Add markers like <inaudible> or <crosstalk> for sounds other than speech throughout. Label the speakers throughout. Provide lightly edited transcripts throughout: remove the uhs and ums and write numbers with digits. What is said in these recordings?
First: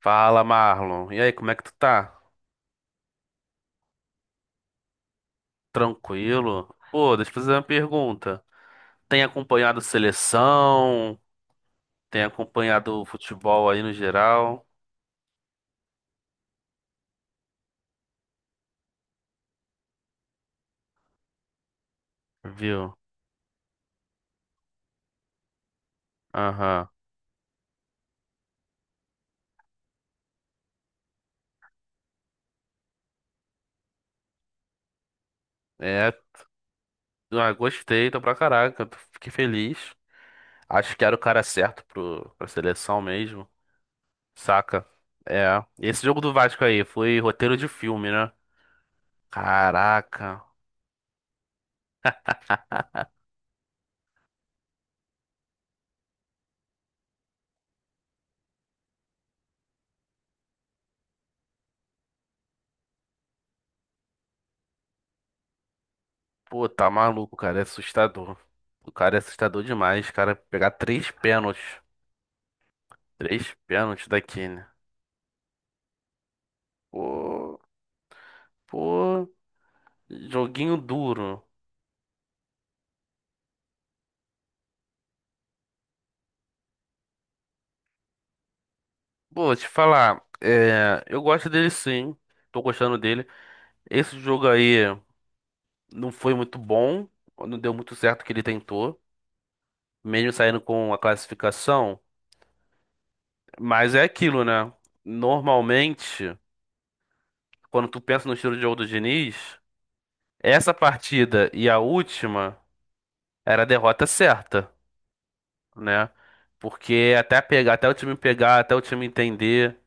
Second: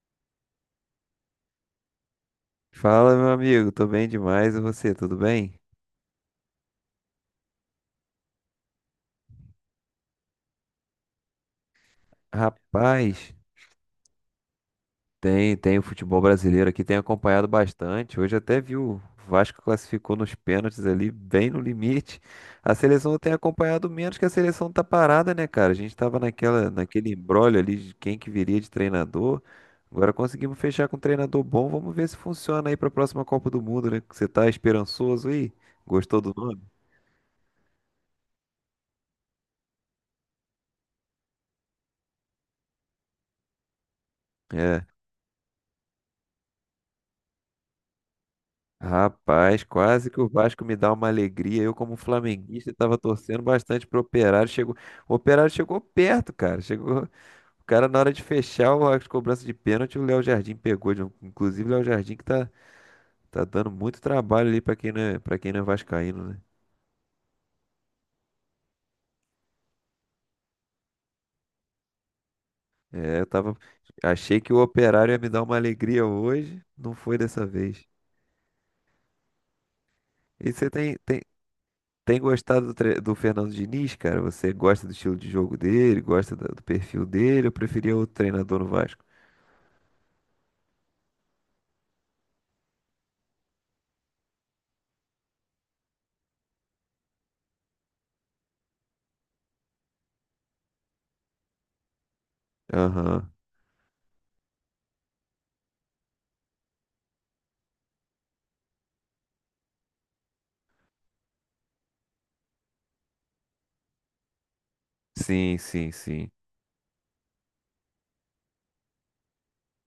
Speaker 1: Fala, Marlon. E aí, como é que tu tá?
Speaker 2: Fala, meu amigo, tô bem demais. E você, tudo bem?
Speaker 1: Tranquilo? Pô, deixa eu fazer uma pergunta. Tem acompanhado seleção? Tem acompanhado o
Speaker 2: Rapaz,
Speaker 1: futebol aí no geral?
Speaker 2: tem o futebol brasileiro aqui, tem acompanhado bastante. Hoje até vi o Vasco classificou nos pênaltis ali, bem no limite. A
Speaker 1: Viu?
Speaker 2: seleção tem acompanhado menos que a seleção tá parada, né, cara? A gente tava
Speaker 1: Aham.
Speaker 2: naquele imbróglio ali de quem que viria de treinador. Agora conseguimos fechar com um treinador bom. Vamos ver se funciona aí pra próxima Copa do Mundo, né? Você tá esperançoso aí?
Speaker 1: É,
Speaker 2: Gostou do nome?
Speaker 1: ah, gostei, tô pra caraca. Fiquei feliz. Acho que era o cara certo pra seleção mesmo.
Speaker 2: É.
Speaker 1: Saca? É. Esse jogo do Vasco aí foi roteiro de filme, né?
Speaker 2: Rapaz, quase que o
Speaker 1: Caraca.
Speaker 2: Vasco me dá uma alegria. Eu, como flamenguista, estava torcendo bastante pro Operário. Chegou, o Operário chegou perto, cara. Chegou, o cara na hora de fechar as cobranças de pênalti, o Léo Jardim pegou. Inclusive, o Léo Jardim que tá dando muito trabalho ali para quem não é, para quem não é vascaíno, né?
Speaker 1: Pô, tá maluco, cara. É assustador. O cara é assustador demais, cara. Pegar três pênaltis.
Speaker 2: É,
Speaker 1: Três pênaltis da
Speaker 2: achei que o
Speaker 1: Kane.
Speaker 2: Operário ia me dar uma alegria hoje, não foi dessa
Speaker 1: Pô,
Speaker 2: vez.
Speaker 1: pô,
Speaker 2: E você
Speaker 1: joguinho duro.
Speaker 2: tem gostado do Fernando Diniz, cara? Você gosta do estilo de jogo dele, gosta do perfil dele? Eu preferia outro treinador no Vasco.
Speaker 1: Pô, te falar, eu gosto dele, sim, tô gostando dele. Esse jogo aí não foi muito bom, não deu muito certo o que ele tentou, mesmo saindo com a classificação.
Speaker 2: Aham.
Speaker 1: Mas é aquilo, né? Normalmente, quando tu pensa no estilo de jogo do Diniz, essa partida e a última era a derrota certa,
Speaker 2: Sim, sim,
Speaker 1: né?
Speaker 2: sim.
Speaker 1: Porque até pegar, até o time pegar, até o time entender,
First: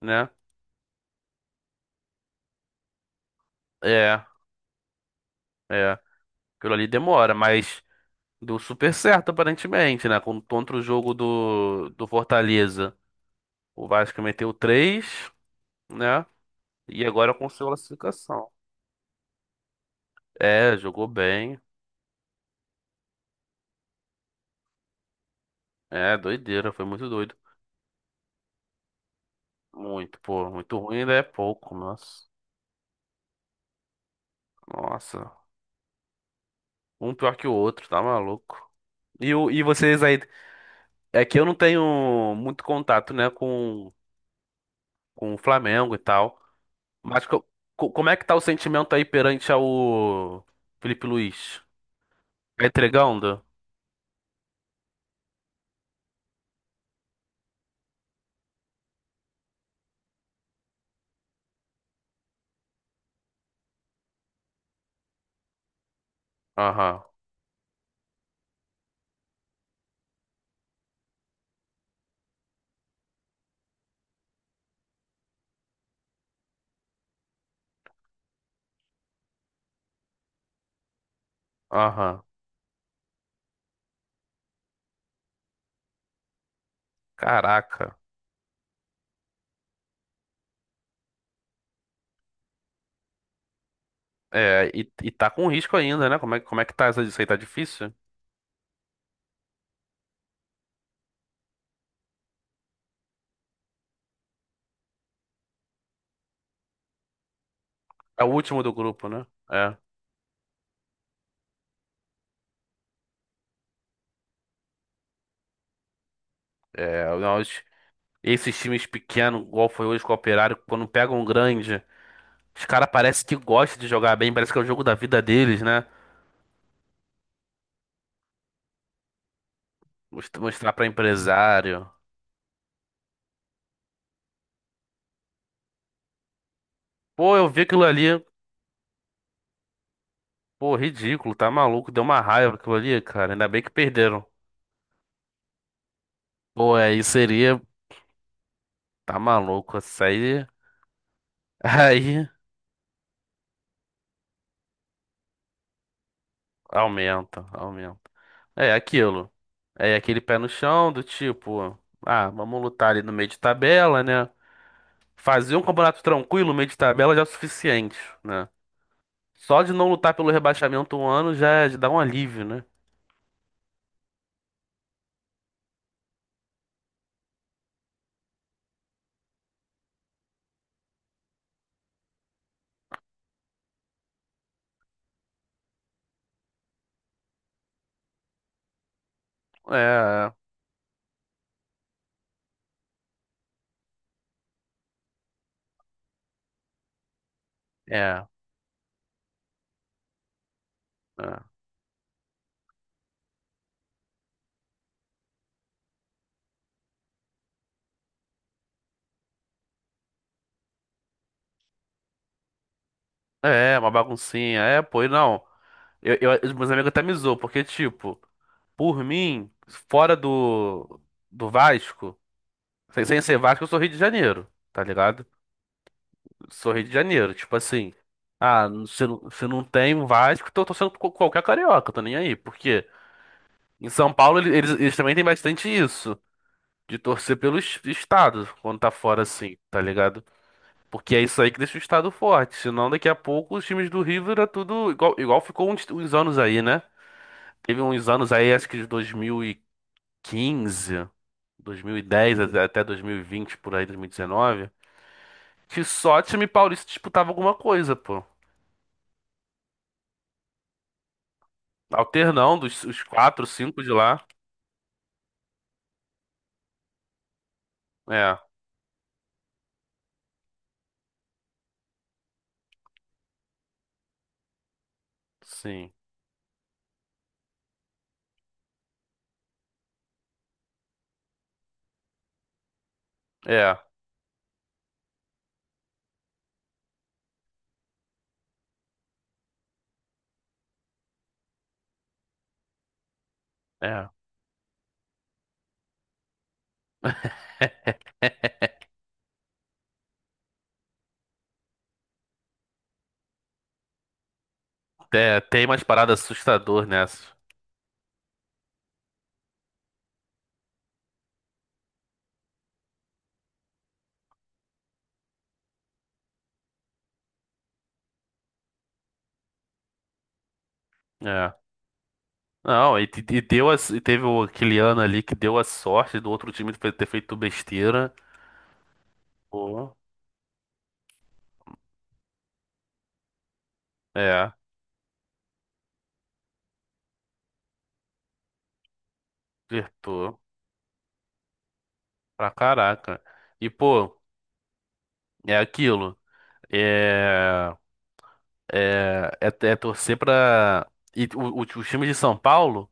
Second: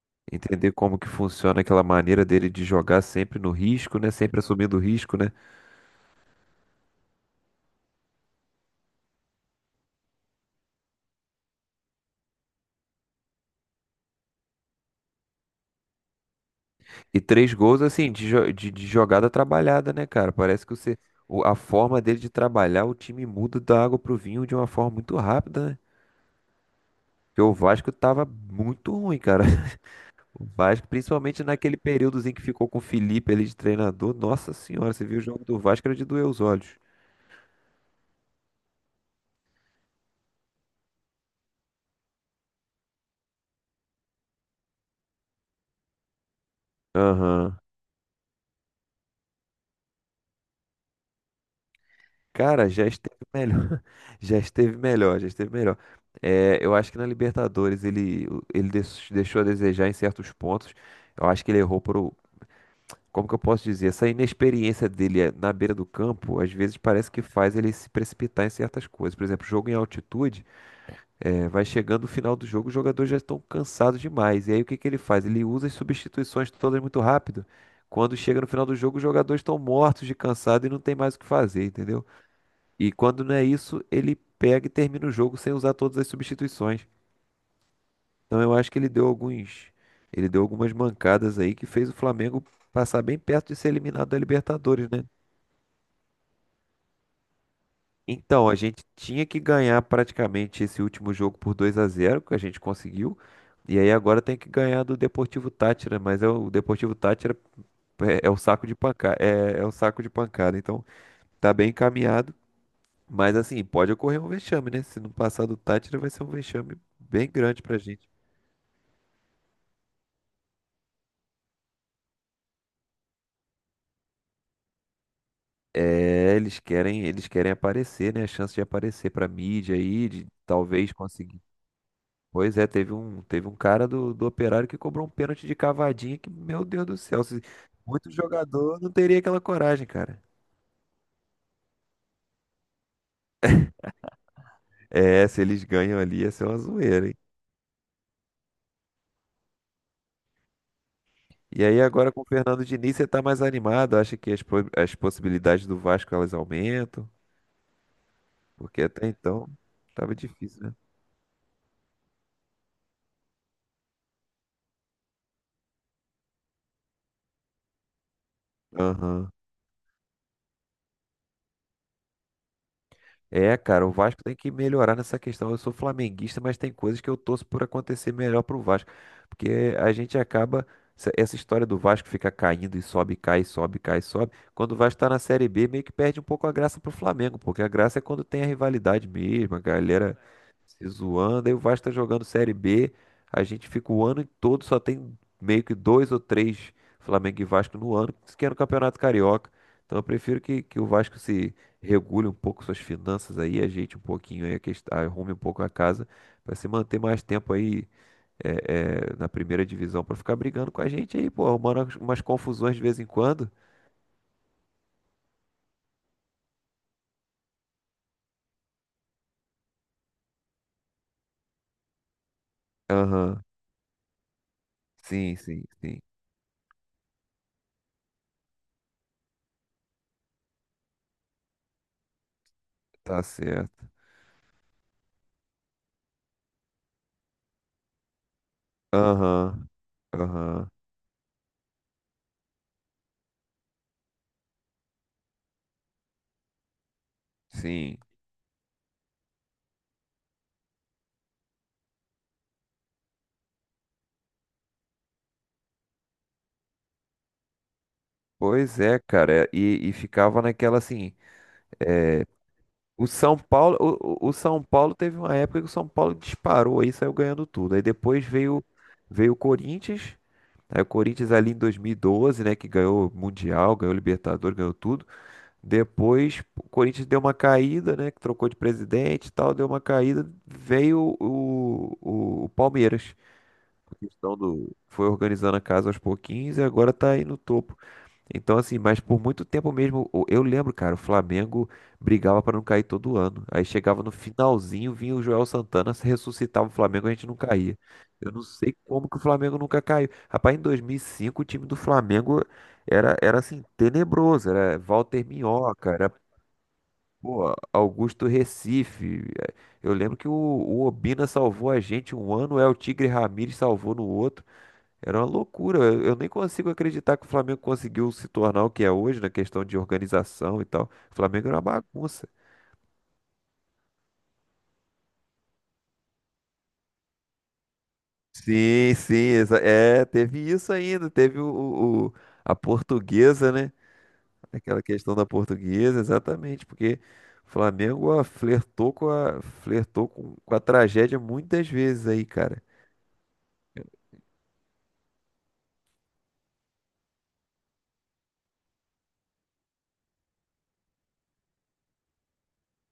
Speaker 1: né?
Speaker 2: Entender como que funciona aquela maneira dele de jogar sempre no risco, né?
Speaker 1: É,
Speaker 2: Sempre assumindo o risco, né?
Speaker 1: é. Aquilo ali demora, mas deu super certo aparentemente, né? Contra o jogo do Fortaleza. O Vasco meteu 3, né? E
Speaker 2: E
Speaker 1: agora
Speaker 2: três
Speaker 1: conseguiu a
Speaker 2: gols, assim,
Speaker 1: classificação.
Speaker 2: de jogada trabalhada, né, cara? Parece
Speaker 1: É,
Speaker 2: que
Speaker 1: jogou
Speaker 2: a
Speaker 1: bem.
Speaker 2: forma dele de trabalhar, o time muda da água pro vinho de uma forma muito rápida, né?
Speaker 1: É, doideira, foi muito doido.
Speaker 2: Porque o Vasco tava muito ruim, cara.
Speaker 1: Muito,
Speaker 2: O
Speaker 1: pô, muito
Speaker 2: Vasco,
Speaker 1: ruim ainda é
Speaker 2: principalmente
Speaker 1: pouco,
Speaker 2: naquele
Speaker 1: nossa.
Speaker 2: períodozinho que ficou com o Felipe ali de treinador. Nossa senhora, você viu o jogo
Speaker 1: Nossa.
Speaker 2: do Vasco, era de doer os olhos.
Speaker 1: Um pior que o outro, tá maluco. E vocês aí? É que eu não tenho muito contato, né, com o Flamengo e tal. Mas
Speaker 2: Aham.
Speaker 1: como é que tá o sentimento aí perante ao Felipe Luiz? Tá
Speaker 2: Cara, já esteve
Speaker 1: entregando?
Speaker 2: melhor. <laughs> Já esteve melhor, já esteve melhor. É, eu acho que na Libertadores deixou a desejar em certos pontos. Eu acho que ele errou por. Como que eu posso dizer? Essa inexperiência dele é, na beira do campo, às vezes
Speaker 1: Aham,
Speaker 2: parece que faz ele se precipitar em certas coisas. Por exemplo, jogo em altitude. É, vai chegando o final do jogo, os jogadores já estão cansados demais. E aí o que que ele faz? Ele usa as substituições todas muito rápido. Quando chega no final do jogo, os jogadores estão mortos de cansado e não tem mais o que fazer, entendeu?
Speaker 1: aham.
Speaker 2: E quando não é isso, ele pega e termina o jogo sem usar todas as substituições.
Speaker 1: Caraca.
Speaker 2: Então eu acho que ele deu algumas mancadas aí que fez o Flamengo passar bem perto de ser eliminado da
Speaker 1: É,
Speaker 2: Libertadores,
Speaker 1: e,
Speaker 2: né?
Speaker 1: e tá com risco ainda, né? Como é que tá isso aí? Tá difícil?
Speaker 2: Então, a gente tinha que ganhar praticamente esse último jogo por 2-0 que a gente conseguiu. E aí agora tem que ganhar do Deportivo Táchira, mas é o Deportivo Táchira
Speaker 1: É
Speaker 2: é,
Speaker 1: o
Speaker 2: é o
Speaker 1: último
Speaker 2: saco
Speaker 1: do
Speaker 2: de
Speaker 1: grupo,
Speaker 2: pancada,
Speaker 1: né?
Speaker 2: é, é o
Speaker 1: É.
Speaker 2: saco de pancada. Então, tá bem encaminhado, mas assim, pode ocorrer um vexame, né? Se não passar do Táchira vai ser um vexame
Speaker 1: É,
Speaker 2: bem grande
Speaker 1: nós,
Speaker 2: pra gente.
Speaker 1: esses times pequenos, igual foi hoje com o Operário, quando pegam um grande, os caras parece que gostam de jogar bem, parece que é o jogo da vida deles, né?
Speaker 2: É, eles querem aparecer, né? A chance de aparecer pra mídia aí, de
Speaker 1: Mostrar pra
Speaker 2: talvez conseguir.
Speaker 1: empresário.
Speaker 2: Pois é, teve um cara do Operário que cobrou um pênalti de cavadinha que, meu Deus do céu,
Speaker 1: Pô,
Speaker 2: se,
Speaker 1: eu vi aquilo ali,
Speaker 2: muito jogador não teria aquela coragem, cara.
Speaker 1: pô, ridículo, tá maluco, deu uma raiva aquilo ali, cara. Ainda bem que perderam.
Speaker 2: É, se eles ganham ali, ia ser uma
Speaker 1: Pô, aí
Speaker 2: zoeira, hein?
Speaker 1: seria. Tá maluco, isso aí. <laughs>
Speaker 2: E aí agora com o
Speaker 1: Aí
Speaker 2: Fernando Diniz você tá mais animado, acha que as possibilidades do Vasco elas aumentam?
Speaker 1: aumenta, aumenta. É
Speaker 2: Porque até
Speaker 1: aquilo.
Speaker 2: então
Speaker 1: É
Speaker 2: tava
Speaker 1: aquele pé no
Speaker 2: difícil, né?
Speaker 1: chão do tipo, ah, vamos lutar ali no meio de tabela, né? Fazer um campeonato tranquilo, no meio de tabela já é o suficiente, né?
Speaker 2: Aham.
Speaker 1: Só de não lutar pelo rebaixamento um ano já já dá um alívio, né?
Speaker 2: É, cara, o Vasco tem que melhorar nessa questão. Eu sou flamenguista, mas tem coisas que eu torço por acontecer melhor pro Vasco. Porque a gente acaba. Essa história do Vasco fica caindo e sobe, cai, sobe, cai, sobe. Quando o Vasco tá na Série B, meio que perde um pouco a graça pro Flamengo. Porque a graça é quando tem a rivalidade mesmo, a galera
Speaker 1: É,
Speaker 2: se zoando. Aí o Vasco tá jogando Série B. A gente fica o ano todo, só tem meio que dois ou três Flamengo e Vasco no ano,
Speaker 1: é,
Speaker 2: isso que é no Campeonato Carioca. Então eu prefiro que o Vasco se regule um pouco suas finanças aí, ajeite um pouquinho aí, arrume um pouco a casa, para se manter mais tempo aí é, é, na primeira divisão, para ficar brigando com a gente aí, pô, arrumando umas confusões de vez em quando.
Speaker 1: é, é uma baguncinha. É, pô, e não. Os meus amigos até me zoam, porque, tipo, por mim, fora do Vasco. Sem ser
Speaker 2: Aham,
Speaker 1: Vasco, eu sou Rio de Janeiro, tá ligado?
Speaker 2: sim, sim, sim.
Speaker 1: Sou Rio de Janeiro, tipo assim. Ah, se não tem Vasco, tô torcendo por qualquer carioca, tô nem aí. Porque
Speaker 2: Tá certo.
Speaker 1: em São Paulo eles também têm bastante isso, de torcer pelo estado, quando tá fora assim,
Speaker 2: Aham,
Speaker 1: tá ligado?
Speaker 2: aham,
Speaker 1: Porque é isso aí que deixa o estado forte. Senão daqui a pouco os times do Rio era tudo igual, igual ficou uns anos aí, né? Teve
Speaker 2: sim.
Speaker 1: uns anos aí, acho que de 2015, 2010 até 2020, por aí, 2019, que só time paulista disputava alguma coisa, pô.
Speaker 2: Pois é, cara, e ficava naquela assim.
Speaker 1: Alternando os
Speaker 2: O São
Speaker 1: quatro,
Speaker 2: Paulo,
Speaker 1: cinco de lá.
Speaker 2: o São Paulo teve uma época que o São Paulo disparou aí, saiu ganhando tudo. Aí depois
Speaker 1: É,
Speaker 2: veio o Corinthians, aí o Corinthians ali em 2012, né, que ganhou Mundial, ganhou Libertadores, ganhou tudo.
Speaker 1: sim.
Speaker 2: Depois o Corinthians deu uma caída, né, que trocou de presidente e tal, deu uma caída, veio o Palmeiras.
Speaker 1: É,
Speaker 2: A questão do foi organizando a casa aos pouquinhos e agora tá aí no topo. Então, assim, mas por muito tempo mesmo, eu lembro, cara, o Flamengo brigava pra não cair todo ano. Aí chegava
Speaker 1: é.
Speaker 2: no finalzinho, vinha o Joel Santana, se ressuscitava o Flamengo, a gente não caía. Eu não sei
Speaker 1: <laughs>
Speaker 2: como que o Flamengo nunca caiu. Rapaz, em 2005 o time do Flamengo era assim, tenebroso. Era Walter
Speaker 1: É, tem umas
Speaker 2: Minhoca, era,
Speaker 1: paradas assustadoras nessa.
Speaker 2: pô, Augusto Recife. Eu lembro que o Obina salvou a gente um ano, é o Tigre Ramírez salvou no outro. Era uma loucura. Eu nem consigo acreditar que o Flamengo conseguiu se tornar o que é hoje na questão de organização e tal. O Flamengo
Speaker 1: É.
Speaker 2: era uma bagunça.
Speaker 1: Não, e deu a, e teve o, aquele ano ali que deu a sorte do outro time ter feito besteira.
Speaker 2: Sim, sim,
Speaker 1: Pô,
Speaker 2: é, teve isso ainda, teve a portuguesa, né?
Speaker 1: é,
Speaker 2: Aquela questão da portuguesa, exatamente, porque o Flamengo ó, flertou
Speaker 1: acertou
Speaker 2: com a tragédia muitas vezes aí,
Speaker 1: pra
Speaker 2: cara.
Speaker 1: caraca. E, pô, é aquilo. É, é, é, é torcer pra. E o time de São Paulo.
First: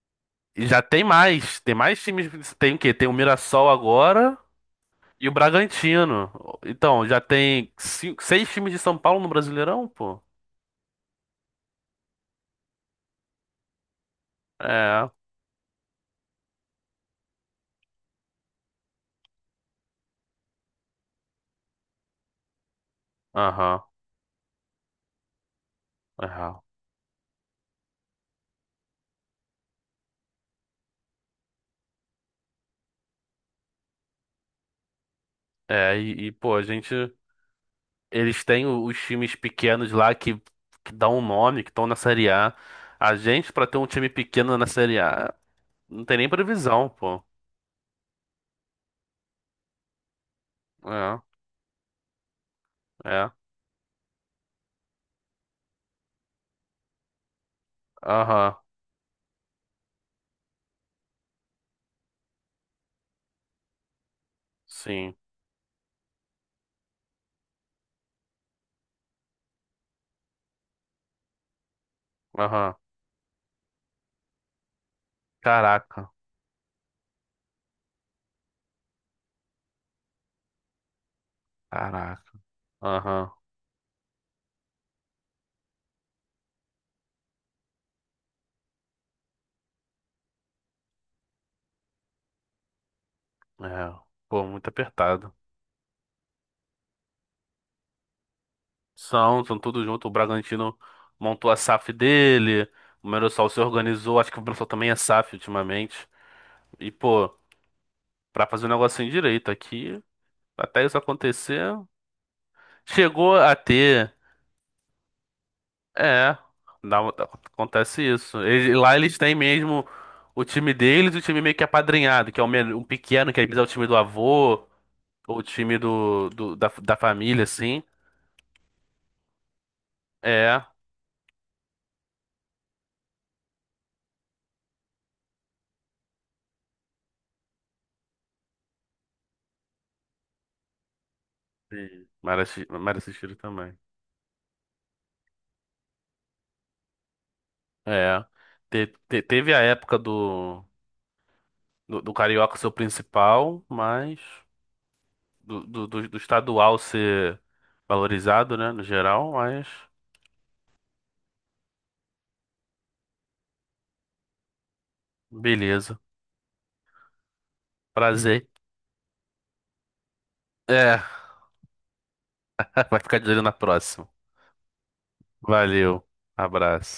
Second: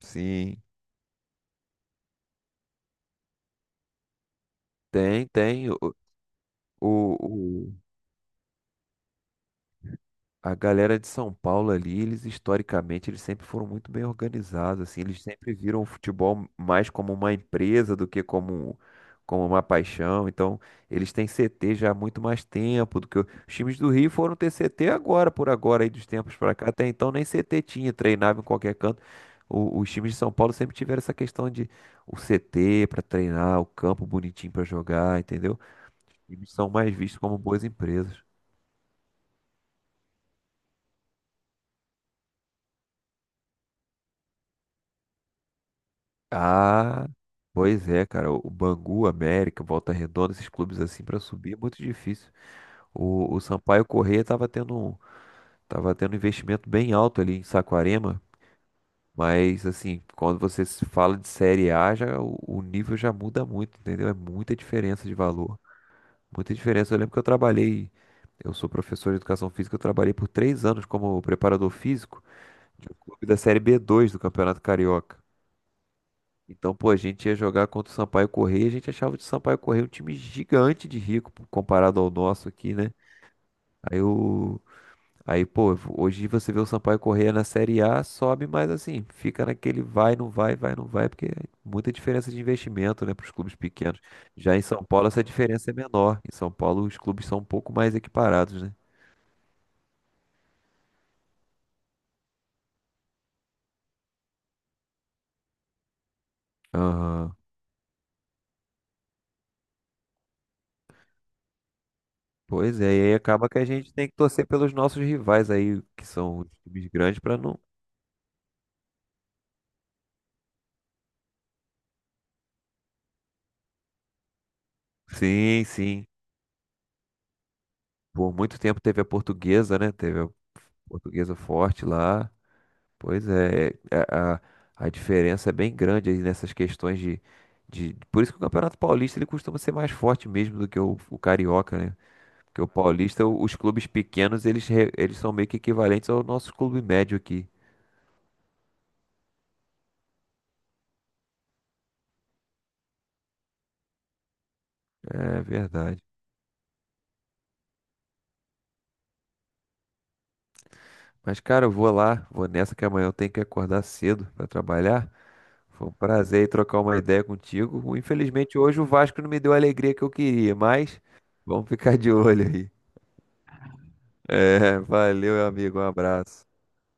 Speaker 2: Sim,
Speaker 1: E já tem mais. Tem mais times. Tem o quê? Tem o Mirassol agora
Speaker 2: tem,
Speaker 1: e o
Speaker 2: tem.
Speaker 1: Bragantino. Então, já
Speaker 2: O,
Speaker 1: tem seis times de São Paulo no Brasileirão, pô.
Speaker 2: A galera de São Paulo ali, eles historicamente, eles sempre foram muito bem organizados, assim,
Speaker 1: É,
Speaker 2: eles sempre viram o futebol mais como uma empresa do que como uma paixão. Então, eles têm CT já há muito mais tempo do que os times
Speaker 1: aham,
Speaker 2: do Rio foram ter CT agora, por agora, aí dos tempos pra
Speaker 1: aham.
Speaker 2: cá. Até então nem CT tinha, treinava em qualquer canto. Os times de São Paulo sempre tiveram essa questão de o CT pra treinar, o campo bonitinho pra jogar, entendeu?
Speaker 1: É, e,
Speaker 2: Eles
Speaker 1: pô, a
Speaker 2: são mais
Speaker 1: gente.
Speaker 2: vistos como boas empresas.
Speaker 1: Eles têm os times pequenos lá que dão um nome, que estão na Série A. A gente, pra ter um time pequeno na Série A, não tem nem previsão,
Speaker 2: Ah,
Speaker 1: pô.
Speaker 2: pois é, cara. O Bangu, América, Volta Redonda, esses clubes assim
Speaker 1: É,
Speaker 2: pra subir é muito difícil.
Speaker 1: é.
Speaker 2: O Sampaio Corrêa tava tendo tava tendo um investimento bem alto ali em Saquarema,
Speaker 1: Aham,
Speaker 2: mas assim, quando você se fala de Série A, já o nível já muda muito, entendeu? É muita diferença de
Speaker 1: sim.
Speaker 2: valor, muita diferença. Eu lembro que eu trabalhei, eu sou professor de educação física, eu trabalhei por 3 anos como preparador físico
Speaker 1: Aham.
Speaker 2: de um clube da Série B2 do Campeonato Carioca.
Speaker 1: Caraca,
Speaker 2: Então, pô, a gente ia jogar contra o Sampaio Correia, a gente achava o Sampaio Correia um time gigante de rico pô, comparado ao
Speaker 1: caraca.
Speaker 2: nosso aqui, né?
Speaker 1: Aham,
Speaker 2: Aí o Aí, pô, hoje você vê o Sampaio Correia na Série A, sobe, mas assim, fica naquele vai, não vai, porque é muita diferença de investimento, né, para os clubes pequenos.
Speaker 1: é. Pô,
Speaker 2: Já em
Speaker 1: muito
Speaker 2: São Paulo essa
Speaker 1: apertado.
Speaker 2: diferença é menor. Em São Paulo os clubes são um pouco mais equiparados, né?
Speaker 1: São tudo junto. O Bragantino montou a SAF dele, o Mirassol se organizou, acho que o Mirassol também é SAF ultimamente. E, pô,
Speaker 2: Aham.
Speaker 1: pra fazer um negocinho direito aqui, até isso acontecer,
Speaker 2: Pois é, e aí
Speaker 1: chegou
Speaker 2: acaba
Speaker 1: a
Speaker 2: que a gente tem
Speaker 1: ter.
Speaker 2: que torcer pelos nossos rivais aí, que
Speaker 1: É,
Speaker 2: são os times
Speaker 1: um,
Speaker 2: grandes, para não.
Speaker 1: acontece isso. Lá eles têm mesmo o time deles e o time meio que apadrinhado, que é o pequeno, que às vezes é o time do avô, ou o
Speaker 2: Sim,
Speaker 1: time
Speaker 2: sim.
Speaker 1: da família, assim.
Speaker 2: Por muito tempo teve a portuguesa, né? Teve a
Speaker 1: É.
Speaker 2: portuguesa forte lá. Pois é, é, é, a diferença é bem grande aí nessas questões de, de. Por isso que o Campeonato Paulista ele costuma ser mais forte mesmo do que o Carioca, né?
Speaker 1: Sim. Mara
Speaker 2: Porque o
Speaker 1: Mara
Speaker 2: Paulista,
Speaker 1: Sixiro
Speaker 2: os
Speaker 1: também.
Speaker 2: clubes pequenos, eles são meio que equivalentes ao nosso clube médio aqui.
Speaker 1: É. Teve a época do carioca ser o principal, mas
Speaker 2: É
Speaker 1: do, do,
Speaker 2: verdade.
Speaker 1: do- do estadual ser valorizado, né, no geral, mas
Speaker 2: Mas, cara, eu vou lá, vou nessa que amanhã eu tenho que acordar cedo para trabalhar. Foi um
Speaker 1: beleza.
Speaker 2: prazer aí trocar uma ideia contigo.
Speaker 1: Prazer.
Speaker 2: Infelizmente, hoje o Vasco não me deu a alegria que eu queria, mas
Speaker 1: É,
Speaker 2: vamos ficar de olho aí.
Speaker 1: <laughs> vai ficar de olho na próxima.
Speaker 2: É, valeu, meu amigo. Um
Speaker 1: Valeu.
Speaker 2: abraço.
Speaker 1: Abraço.